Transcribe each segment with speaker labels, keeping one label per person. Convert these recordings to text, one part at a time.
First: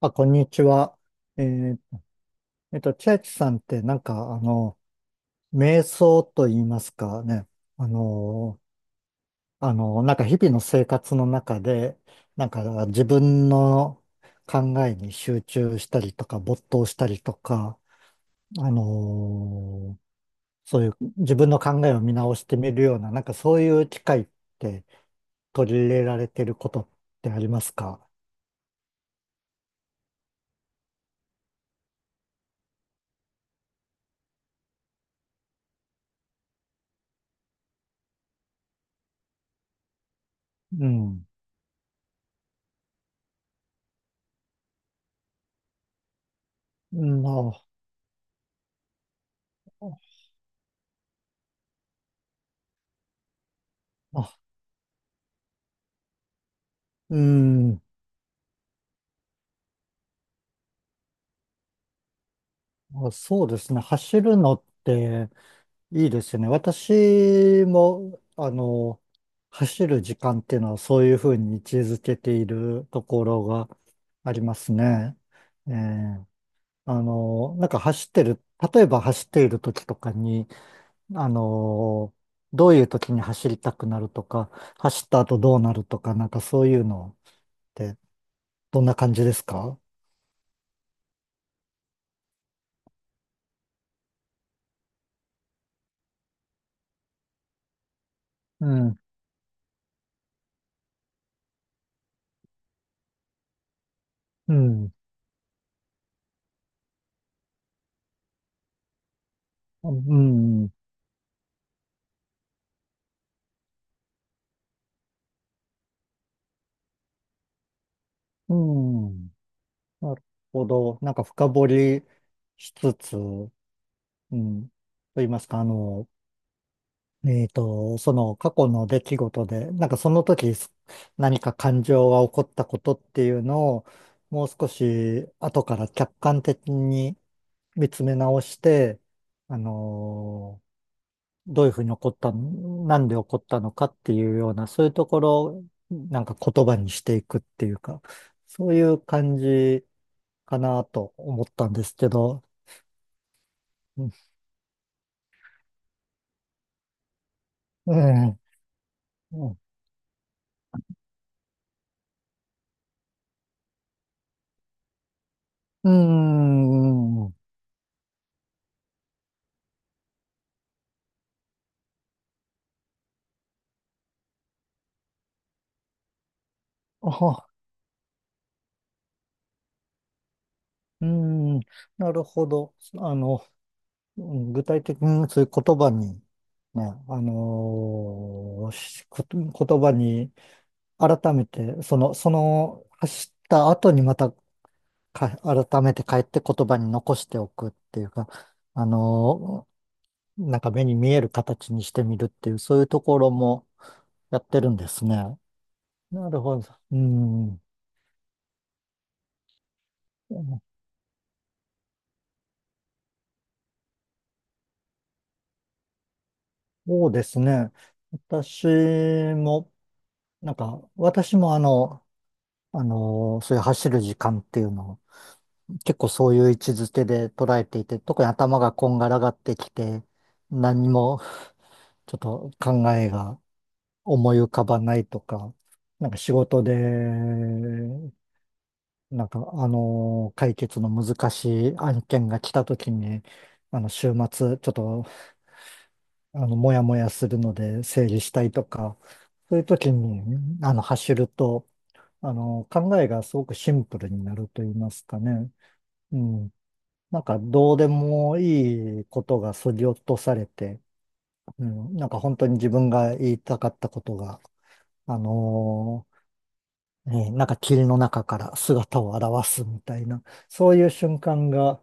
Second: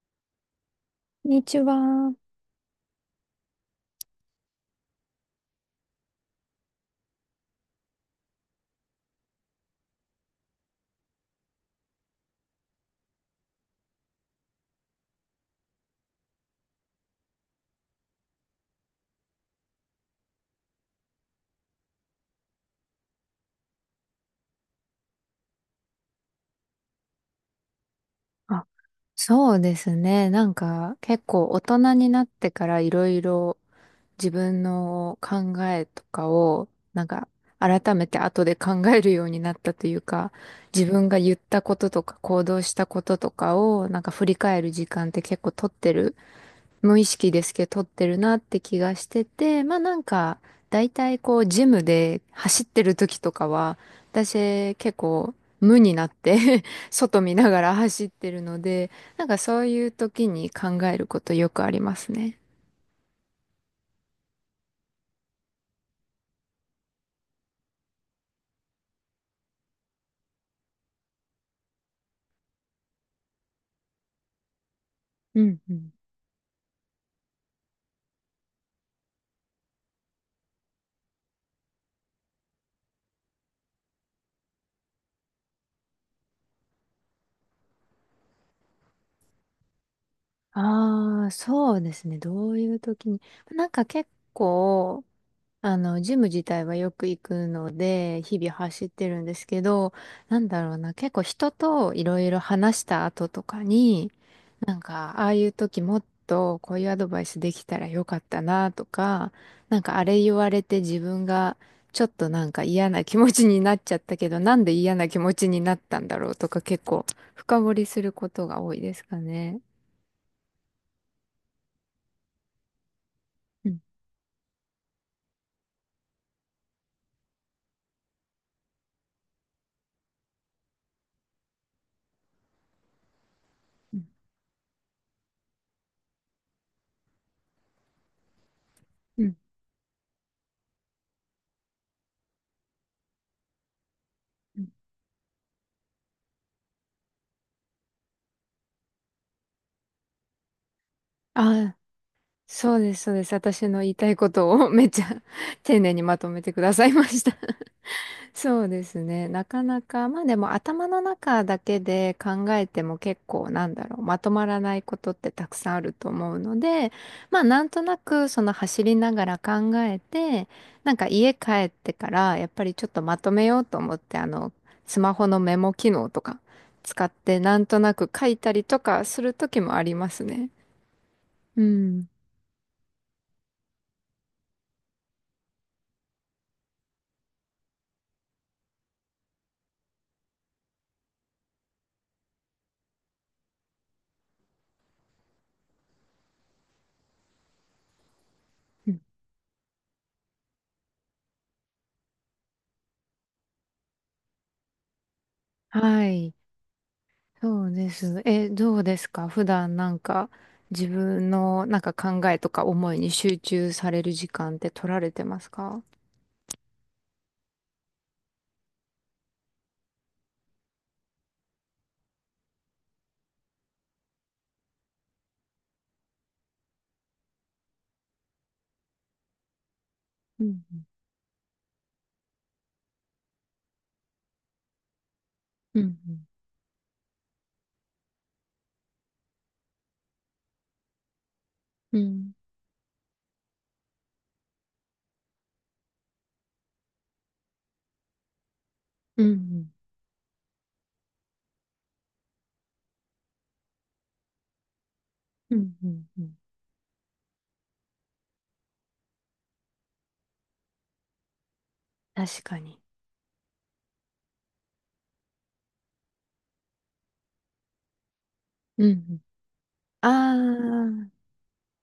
Speaker 1: あ、こんにちは。
Speaker 2: こんに
Speaker 1: え
Speaker 2: ち
Speaker 1: ー
Speaker 2: は。
Speaker 1: 千秋さんって瞑想と言いますかね。あの、なんか日々の生活の中で、なんか自分の考えに集中したりとか、没頭したりとか、あの、そういう自分の考えを見直してみるような、なんかそういう機会って取り入れられてることってありますか？
Speaker 2: あ、そうですね。なんか結構大人になってからいろいろ自分の考えとかをなんか改めて後で考えるようになったというか、
Speaker 1: う
Speaker 2: 自分が
Speaker 1: ん。
Speaker 2: 言ったこととか行動したこととかを振り返る時間って結構取ってる、無
Speaker 1: う
Speaker 2: 意
Speaker 1: ん、
Speaker 2: 識で
Speaker 1: ま
Speaker 2: すけ
Speaker 1: あ、
Speaker 2: ど取ってるなって気がしてて、だいたいこう、ジムで走ってる時とかは、
Speaker 1: あ、
Speaker 2: 私結構無になって
Speaker 1: う
Speaker 2: 外見ながら
Speaker 1: ん。
Speaker 2: 走ってるので、なんかそういう時に考えることよくありますね。
Speaker 1: あ、そうですね。走るのっていいですよね。私も、走る時間っていうのはそういうふうに位置づけているところがありますね。
Speaker 2: うん
Speaker 1: え
Speaker 2: うん。
Speaker 1: えなんか走ってる、例えば走っている時とかに、あの、どういう時に走りたくなるとか、走った後どうなるとか、なんかそういうのってどんな感じですか？
Speaker 2: ああ、そうですね。どういう時に。なんか結構、ジム自体はよく行くので、日々
Speaker 1: う
Speaker 2: 走っ
Speaker 1: ん、
Speaker 2: てるんですけど、なんだろうな、結構人といろいろ話した後とかに、
Speaker 1: う
Speaker 2: なん
Speaker 1: ん、
Speaker 2: か、ああいう時もっとこういうアドバイスできたらよかったなとか、なん
Speaker 1: う
Speaker 2: かあれ言われ
Speaker 1: ん、
Speaker 2: て自分がちょっとなんか嫌な気持ちになっちゃったけど、なんで嫌な気持ちになったんだろうとか結構深掘りすること
Speaker 1: う
Speaker 2: が多いですか
Speaker 1: ん。
Speaker 2: ね。
Speaker 1: なるほど。なんか深掘りしつつ、う
Speaker 2: うん
Speaker 1: ん。と言いますか、その過去の出来事で、なんかその時す何か感情が起こったことっていうのを、
Speaker 2: うん
Speaker 1: もう少し後から客観的に見つめ直して、
Speaker 2: うん
Speaker 1: あのどういうふうに起こったなんで起こったのかっていうよう
Speaker 2: う
Speaker 1: な、
Speaker 2: ん。
Speaker 1: そういうところをなんか言葉にしていくっていうか、そういう感じかなと思ったん
Speaker 2: ああ、
Speaker 1: ですけど、
Speaker 2: そうです、そうです。私の言い
Speaker 1: う
Speaker 2: た
Speaker 1: ん、
Speaker 2: いことを めっちゃ丁寧にまとめてくださいました。
Speaker 1: う ん、
Speaker 2: そうですね。な
Speaker 1: う
Speaker 2: かなか、まあでも頭の中だけで考えても結構、なんだろう、まとまらないことってたくさんあると思うので、
Speaker 1: ん、
Speaker 2: まあなんとなくその走りながら考えて、なんか家帰ってからやっぱりちょっとまとめようと思って、スマホのメモ機能とか使って
Speaker 1: あ、
Speaker 2: なんとなく書いたりとかする時もありますね。
Speaker 1: うん、
Speaker 2: うん。
Speaker 1: なるほど。あの、うん、具体的にそういう言葉に、ね、あのーしこと言葉に改めて、走った後にまた改めて帰って言葉に残しておくっていうか、あ
Speaker 2: うん。
Speaker 1: のーなんか目に見える形にしてみるっていう、そういうところもやってるんですね。
Speaker 2: は
Speaker 1: な
Speaker 2: い。
Speaker 1: るほど。うん。
Speaker 2: そうです。え、どうですか、普段なんか自分のなんか考えとか思いに集中される時間って取られてますか？
Speaker 1: そうですね。私も、なんか、私もそういう走る時間っていうのを、結構そういう位置づけで捉えていて、特に頭がこんがらがってきて、
Speaker 2: うん、
Speaker 1: 何も、ちょっと考えが思い浮かばないとか、
Speaker 2: う
Speaker 1: なんか
Speaker 2: ん、
Speaker 1: 仕事で、解決の難しい
Speaker 2: う
Speaker 1: 案件
Speaker 2: ん、
Speaker 1: が来た時に、週末、ちょっと、あの、もやもやするので整理したいとか、
Speaker 2: うん、う
Speaker 1: そういう
Speaker 2: ん、
Speaker 1: 時に、走ると、考えがすごくシンプルになると言いますかね。
Speaker 2: うん、うん、
Speaker 1: う
Speaker 2: うん。
Speaker 1: ん。なんか、どうでもいいことが削ぎ落とされて、うん。なんか、本
Speaker 2: 確
Speaker 1: 当に
Speaker 2: か
Speaker 1: 自
Speaker 2: に。
Speaker 1: 分が言いたかったことが、あのね、なんか霧の中から
Speaker 2: うん、う
Speaker 1: 姿を
Speaker 2: ん。
Speaker 1: 現すみたいな、
Speaker 2: あ
Speaker 1: そういう
Speaker 2: ー、
Speaker 1: 瞬間が、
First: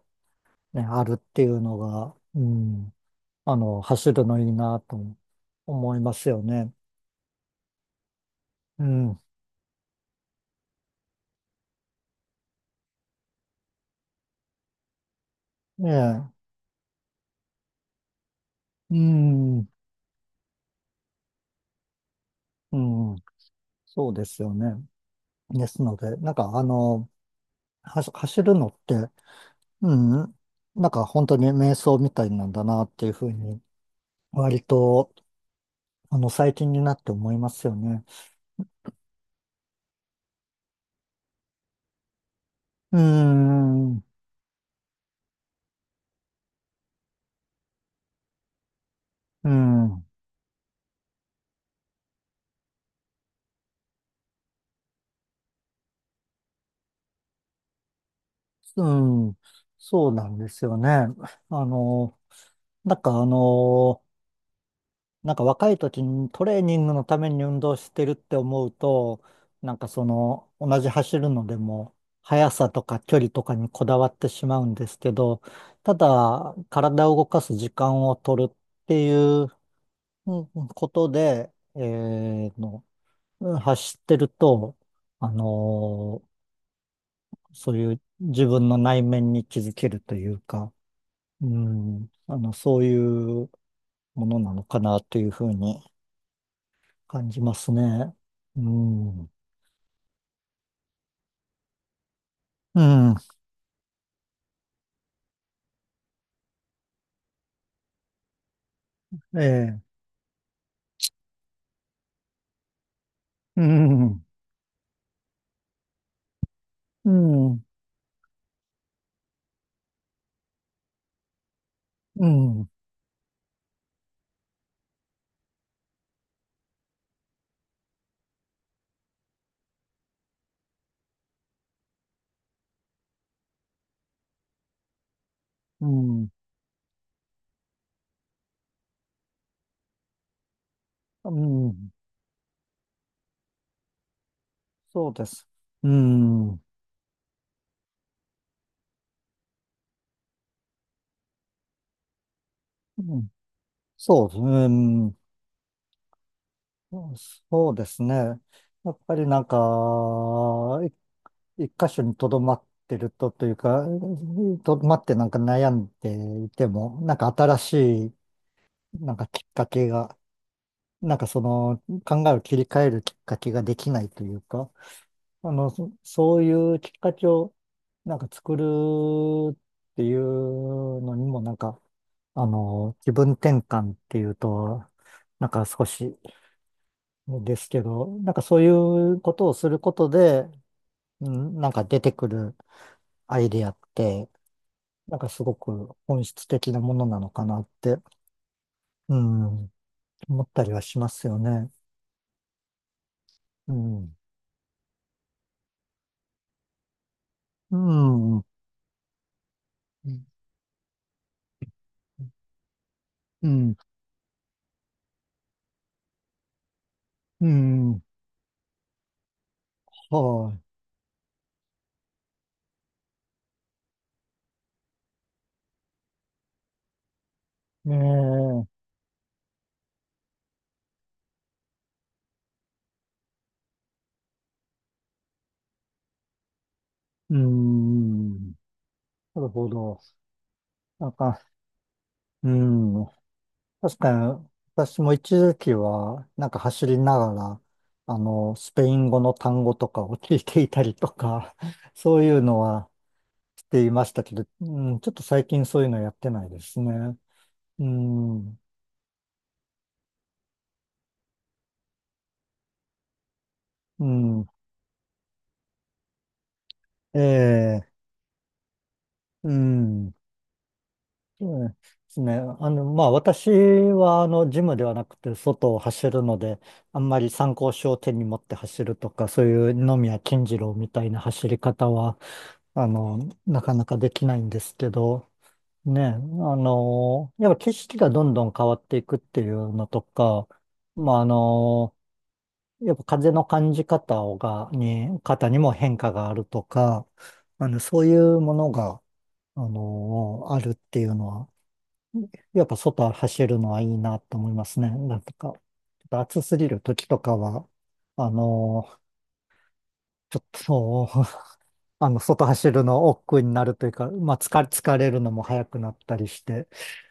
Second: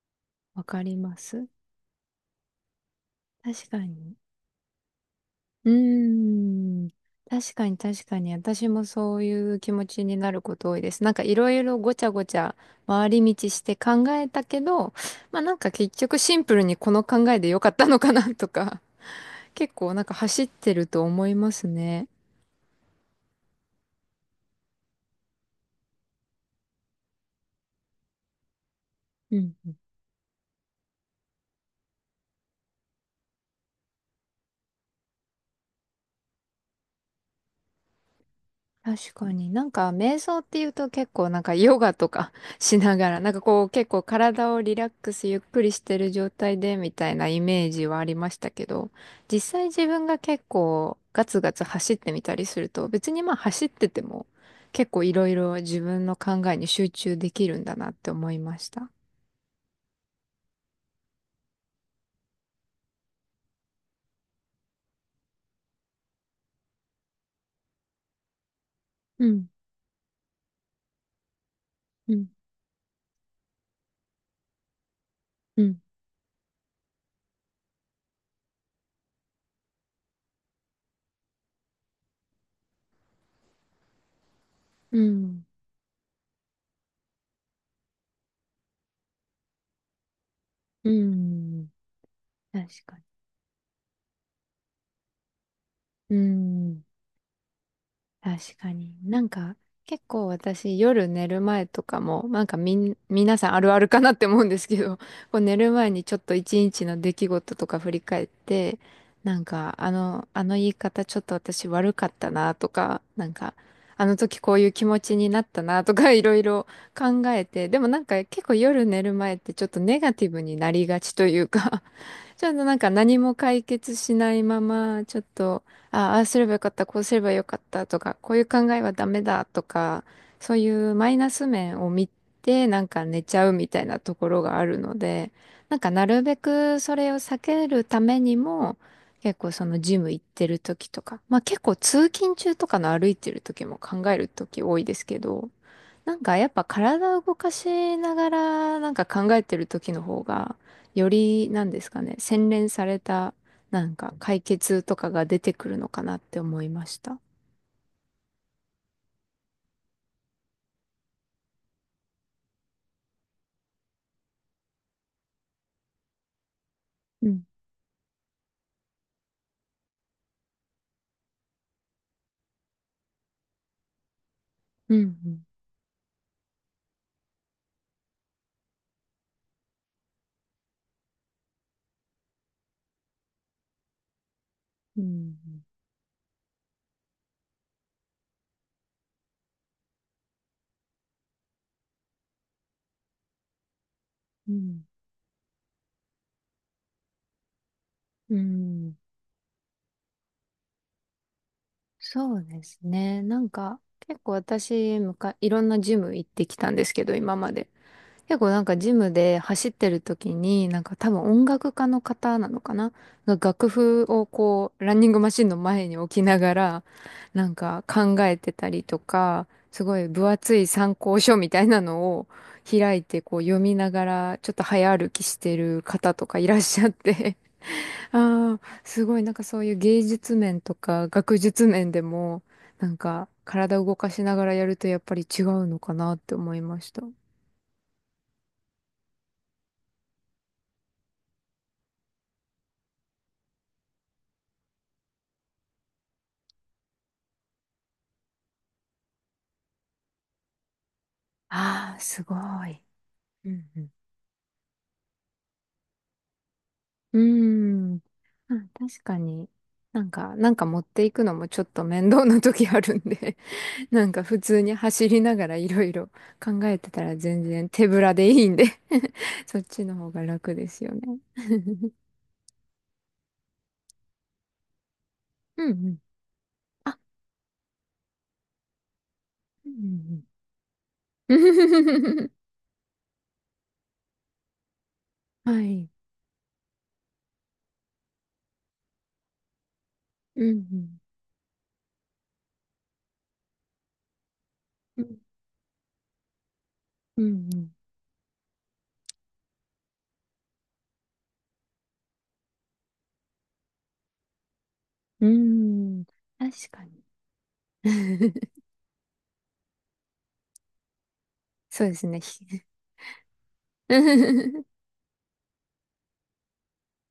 Speaker 2: わ
Speaker 1: ね、
Speaker 2: かり
Speaker 1: ある
Speaker 2: ま
Speaker 1: ってい
Speaker 2: す。
Speaker 1: うのが、うん、
Speaker 2: 確か
Speaker 1: 走
Speaker 2: に。
Speaker 1: るのいいなと
Speaker 2: う
Speaker 1: 思いますよね。
Speaker 2: ーん。確かに確かに。私
Speaker 1: う
Speaker 2: もそ
Speaker 1: ん。
Speaker 2: ういう気持ちになること多いです。なんかいろいろごちゃごちゃ回り道して考えたけど、まあなんか
Speaker 1: ね
Speaker 2: 結局
Speaker 1: え、
Speaker 2: シンプルにこの考えでよかったのかなとか、
Speaker 1: うん、
Speaker 2: 結構なんか走ってると思いますね。
Speaker 1: うん、そうですよね。ですので、走るのって、
Speaker 2: うん。
Speaker 1: うん、なんか本当に瞑想みたいなんだなっていうふうに、割と、最近になって思いますよね。
Speaker 2: 確かに、なんか瞑想っていうと結構なんかヨガとか しな
Speaker 1: う
Speaker 2: がらなんかこう結構
Speaker 1: ん、
Speaker 2: 体をリラックスゆっくりしてる状態でみたいなイメージはありましたけど、実
Speaker 1: う
Speaker 2: 際自分
Speaker 1: ん。
Speaker 2: が結構ガツガツ走ってみたりすると、別にまあ走ってても結構いろいろ自分の考えに集中できるんだなって思いまし
Speaker 1: う
Speaker 2: た。
Speaker 1: ん、そうなんですよね。あの、なんかあの、なんか若い時にトレーニングのために運動してるって思うと、
Speaker 2: うん、
Speaker 1: なんかその、同じ走るのでも、
Speaker 2: うん、
Speaker 1: 速さとか距離とかにこだわってしまうんですけど、
Speaker 2: うん、
Speaker 1: ただ、体を動かす時間を取るっていう、うんことで、えーの、うん、走ってると、
Speaker 2: う
Speaker 1: あ
Speaker 2: ん、
Speaker 1: の、そういう自分の内面に気づけるというか、
Speaker 2: う
Speaker 1: う
Speaker 2: ん、
Speaker 1: ん、
Speaker 2: 確
Speaker 1: そうい
Speaker 2: かに。
Speaker 1: うものなのかなというふうに
Speaker 2: うん、
Speaker 1: 感じますね。
Speaker 2: 確
Speaker 1: う
Speaker 2: かに。な
Speaker 1: ん、
Speaker 2: ん
Speaker 1: う
Speaker 2: か、結構私夜寝る前とかも、なんかみん、
Speaker 1: ん、
Speaker 2: 皆さんあるあるかなって思うんですけど、こう寝る前にちょっと一日の出来事とか振り返って、な
Speaker 1: え
Speaker 2: んか、
Speaker 1: え、
Speaker 2: あの言い方ちょっと私悪かったなとか、なんか、
Speaker 1: う
Speaker 2: あの
Speaker 1: ん、
Speaker 2: 時こういう気持ちになったなとか、 いろいろ
Speaker 1: う
Speaker 2: 考え
Speaker 1: ん、
Speaker 2: て、でもなんか結構夜寝る前ってちょっとネガティブになりがちというか、
Speaker 1: う
Speaker 2: ちょっと
Speaker 1: ん、
Speaker 2: なんか何も解決しないまま、ちょっとああーすればよかった、こうすればよかったとか、こういう考えはダメだとか、そういうマイナス面を見て、なんか寝ちゃうみたいなところがあるので、なん
Speaker 1: う
Speaker 2: かなる
Speaker 1: ん、
Speaker 2: べくそれを避けるためにも、結構そのジム行ってる時とか、
Speaker 1: う
Speaker 2: まあ結構
Speaker 1: ん、
Speaker 2: 通勤中とかの歩いてる時も考える時多いです
Speaker 1: そう
Speaker 2: け
Speaker 1: です。
Speaker 2: ど、
Speaker 1: う
Speaker 2: なんかやっ
Speaker 1: ん、う
Speaker 2: ぱ体を動かしながらなんか考えてる時の方が、よりなんですかね、洗練され
Speaker 1: ん、
Speaker 2: たなんか
Speaker 1: そうで
Speaker 2: 解
Speaker 1: すね、う
Speaker 2: 決とか
Speaker 1: ん、
Speaker 2: が出てくるのかなって思いました。
Speaker 1: そうですね。やっぱりなんか、い一箇所にとどまってるとというか、とどまってなんか悩んでいても、なんか
Speaker 2: うん。
Speaker 1: 新しいなんかきっかけが、なんかその考えを切り替えるきっかけができないというか、
Speaker 2: うん。
Speaker 1: そういうきっかけをなんか作るっていうのにもなんか、気分転換っていうと、
Speaker 2: う
Speaker 1: なん
Speaker 2: ん、
Speaker 1: か少しですけど、なんかそういうことをすることで、うん、なんか出てくるアイデアって、
Speaker 2: うん、
Speaker 1: なんかすごく本質的なものなのかなって、
Speaker 2: うん。
Speaker 1: うん、思ったりはしますよね。
Speaker 2: そうですね。なん
Speaker 1: う
Speaker 2: か
Speaker 1: ん。
Speaker 2: 結構私、いろんなジム行ってきたんですけど今まで。
Speaker 1: うん。
Speaker 2: 結
Speaker 1: うん。
Speaker 2: 構なんかジムで走ってる時に、なんか多分音楽家の方なのかなが、
Speaker 1: う
Speaker 2: 楽
Speaker 1: ん
Speaker 2: 譜をこう、ランニングマシンの前に置きながら、
Speaker 1: う
Speaker 2: なんか
Speaker 1: ん、
Speaker 2: 考えてたりとか、すごい分
Speaker 1: は
Speaker 2: 厚い参考書みたいなのを開いてこう読みながら、ちょっと早歩きしてる方とかいらっしゃって、
Speaker 1: い。ね
Speaker 2: ああ、
Speaker 1: え、
Speaker 2: すごいなんかそういう芸術面とか学術面でも、なんか体を動かしながらやるとやっぱり違うのかなって思いました。
Speaker 1: うん、なるほど。なんか、うん、確かに、私も一時期は、なんか走りながら、スペイン語の単語とかを聞いていたりとか、
Speaker 2: あ あ、
Speaker 1: そ
Speaker 2: す
Speaker 1: うい
Speaker 2: ご
Speaker 1: うの
Speaker 2: い。
Speaker 1: は
Speaker 2: う
Speaker 1: し
Speaker 2: ん
Speaker 1: て
Speaker 2: う
Speaker 1: いましたけど、うん、ちょっと最近そういうのやってないですね。う
Speaker 2: ん。うーん。
Speaker 1: ん、
Speaker 2: あ、確かに。なんか、なんか持っていくのもちょっと面倒な時あるんで、な
Speaker 1: う
Speaker 2: んか普
Speaker 1: ん、
Speaker 2: 通に走りながらいろいろ考えてたら
Speaker 1: え
Speaker 2: 全然手
Speaker 1: え、
Speaker 2: ぶらでいいんで。
Speaker 1: う
Speaker 2: そっちの方
Speaker 1: ん。
Speaker 2: が楽ですよね。
Speaker 1: うん、で すね。まあ、私は、ジムではなくて、
Speaker 2: うんう
Speaker 1: 外を
Speaker 2: ん。
Speaker 1: 走るので、
Speaker 2: あ、
Speaker 1: あんまり参考書を手に持って走るとか、そう
Speaker 2: う
Speaker 1: いう野宮
Speaker 2: ん
Speaker 1: 金次郎みたいな
Speaker 2: う
Speaker 1: 走り方は、
Speaker 2: んうん。
Speaker 1: あの、なかなかできないんですけど、
Speaker 2: はい。
Speaker 1: ね、あの、やっぱ景色がどんどん変わっていくっていうのと
Speaker 2: う
Speaker 1: か、
Speaker 2: ん
Speaker 1: まあ、あの、やっぱ風の感じ方をが、
Speaker 2: うん。
Speaker 1: に、方にも変化があるとか、
Speaker 2: うんうん。
Speaker 1: そういうものが、あるっていうのは、やっぱ外走るのはいいなと思いますね。なん
Speaker 2: うー
Speaker 1: とか、ちょ
Speaker 2: ん。
Speaker 1: っと暑すぎ
Speaker 2: 確
Speaker 1: る
Speaker 2: かに。
Speaker 1: 時とかは、あ のーちょっとそう、
Speaker 2: そうで すね。
Speaker 1: 外走るの億劫になるというか、まあ、疲れるのも早くなったりして、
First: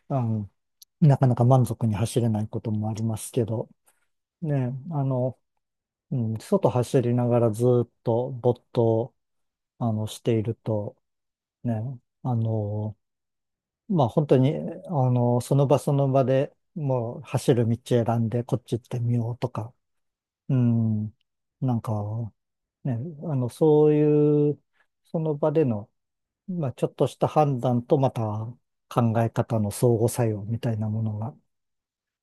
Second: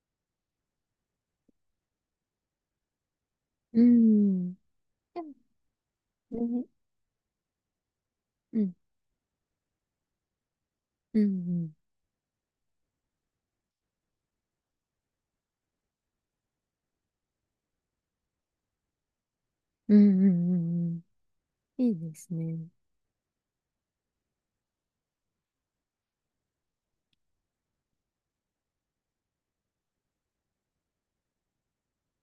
Speaker 1: うん、なかなか満足に走れないこともありますけど、
Speaker 2: うん。
Speaker 1: ね、
Speaker 2: で
Speaker 1: うん、
Speaker 2: もね、
Speaker 1: 外走りながらずっと
Speaker 2: う
Speaker 1: 没
Speaker 2: ん、
Speaker 1: 頭、していると、
Speaker 2: うん、
Speaker 1: ね、あのーまあ本当に、その場その場でもう走る道選んでこっち行ってみようとか、
Speaker 2: うん、うん、うん、
Speaker 1: う
Speaker 2: うんうん、
Speaker 1: ん、なん
Speaker 2: い
Speaker 1: か
Speaker 2: いですね。
Speaker 1: ね、そういう、その場での、まあちょっとした判断とまた考え方の相互作用みたいなものが、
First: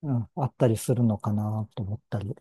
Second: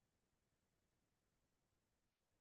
Speaker 1: うん、あったりするのかなと思ったり、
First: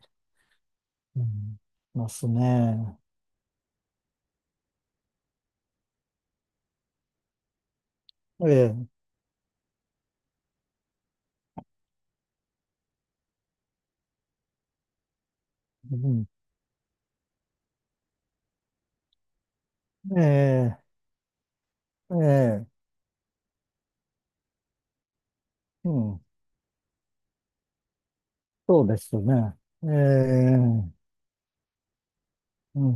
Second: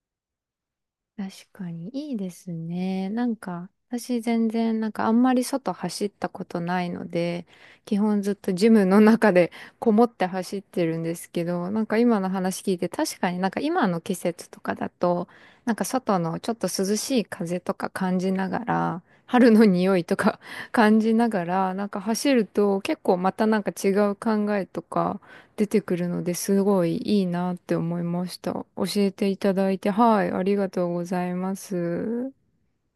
Speaker 1: う
Speaker 2: 確
Speaker 1: ん、
Speaker 2: かに、
Speaker 1: ま
Speaker 2: いい
Speaker 1: す
Speaker 2: です
Speaker 1: ね。
Speaker 2: ね。なんか、私全然、なんかあんまり外走ったことないので、基本ずっ
Speaker 1: え
Speaker 2: とジム
Speaker 1: え、
Speaker 2: の中でこもって走ってるんですけど、なんか今の話聞いて、確かになんか今の季節とかだと、なんか
Speaker 1: う
Speaker 2: 外
Speaker 1: ん、
Speaker 2: のちょっと涼しい風とか感じながら、春の匂いと
Speaker 1: え
Speaker 2: か
Speaker 1: え、
Speaker 2: 感じながら、なんか
Speaker 1: え
Speaker 2: 走る
Speaker 1: え、
Speaker 2: と結構またなんか違う考えとか、出て
Speaker 1: う
Speaker 2: くるの
Speaker 1: ん、
Speaker 2: ですごいいいなって思いました。教
Speaker 1: そうで
Speaker 2: え
Speaker 1: す
Speaker 2: ていた
Speaker 1: ね。
Speaker 2: だい
Speaker 1: え
Speaker 2: て、はい、あり
Speaker 1: え、
Speaker 2: がとうございます。
Speaker 1: うん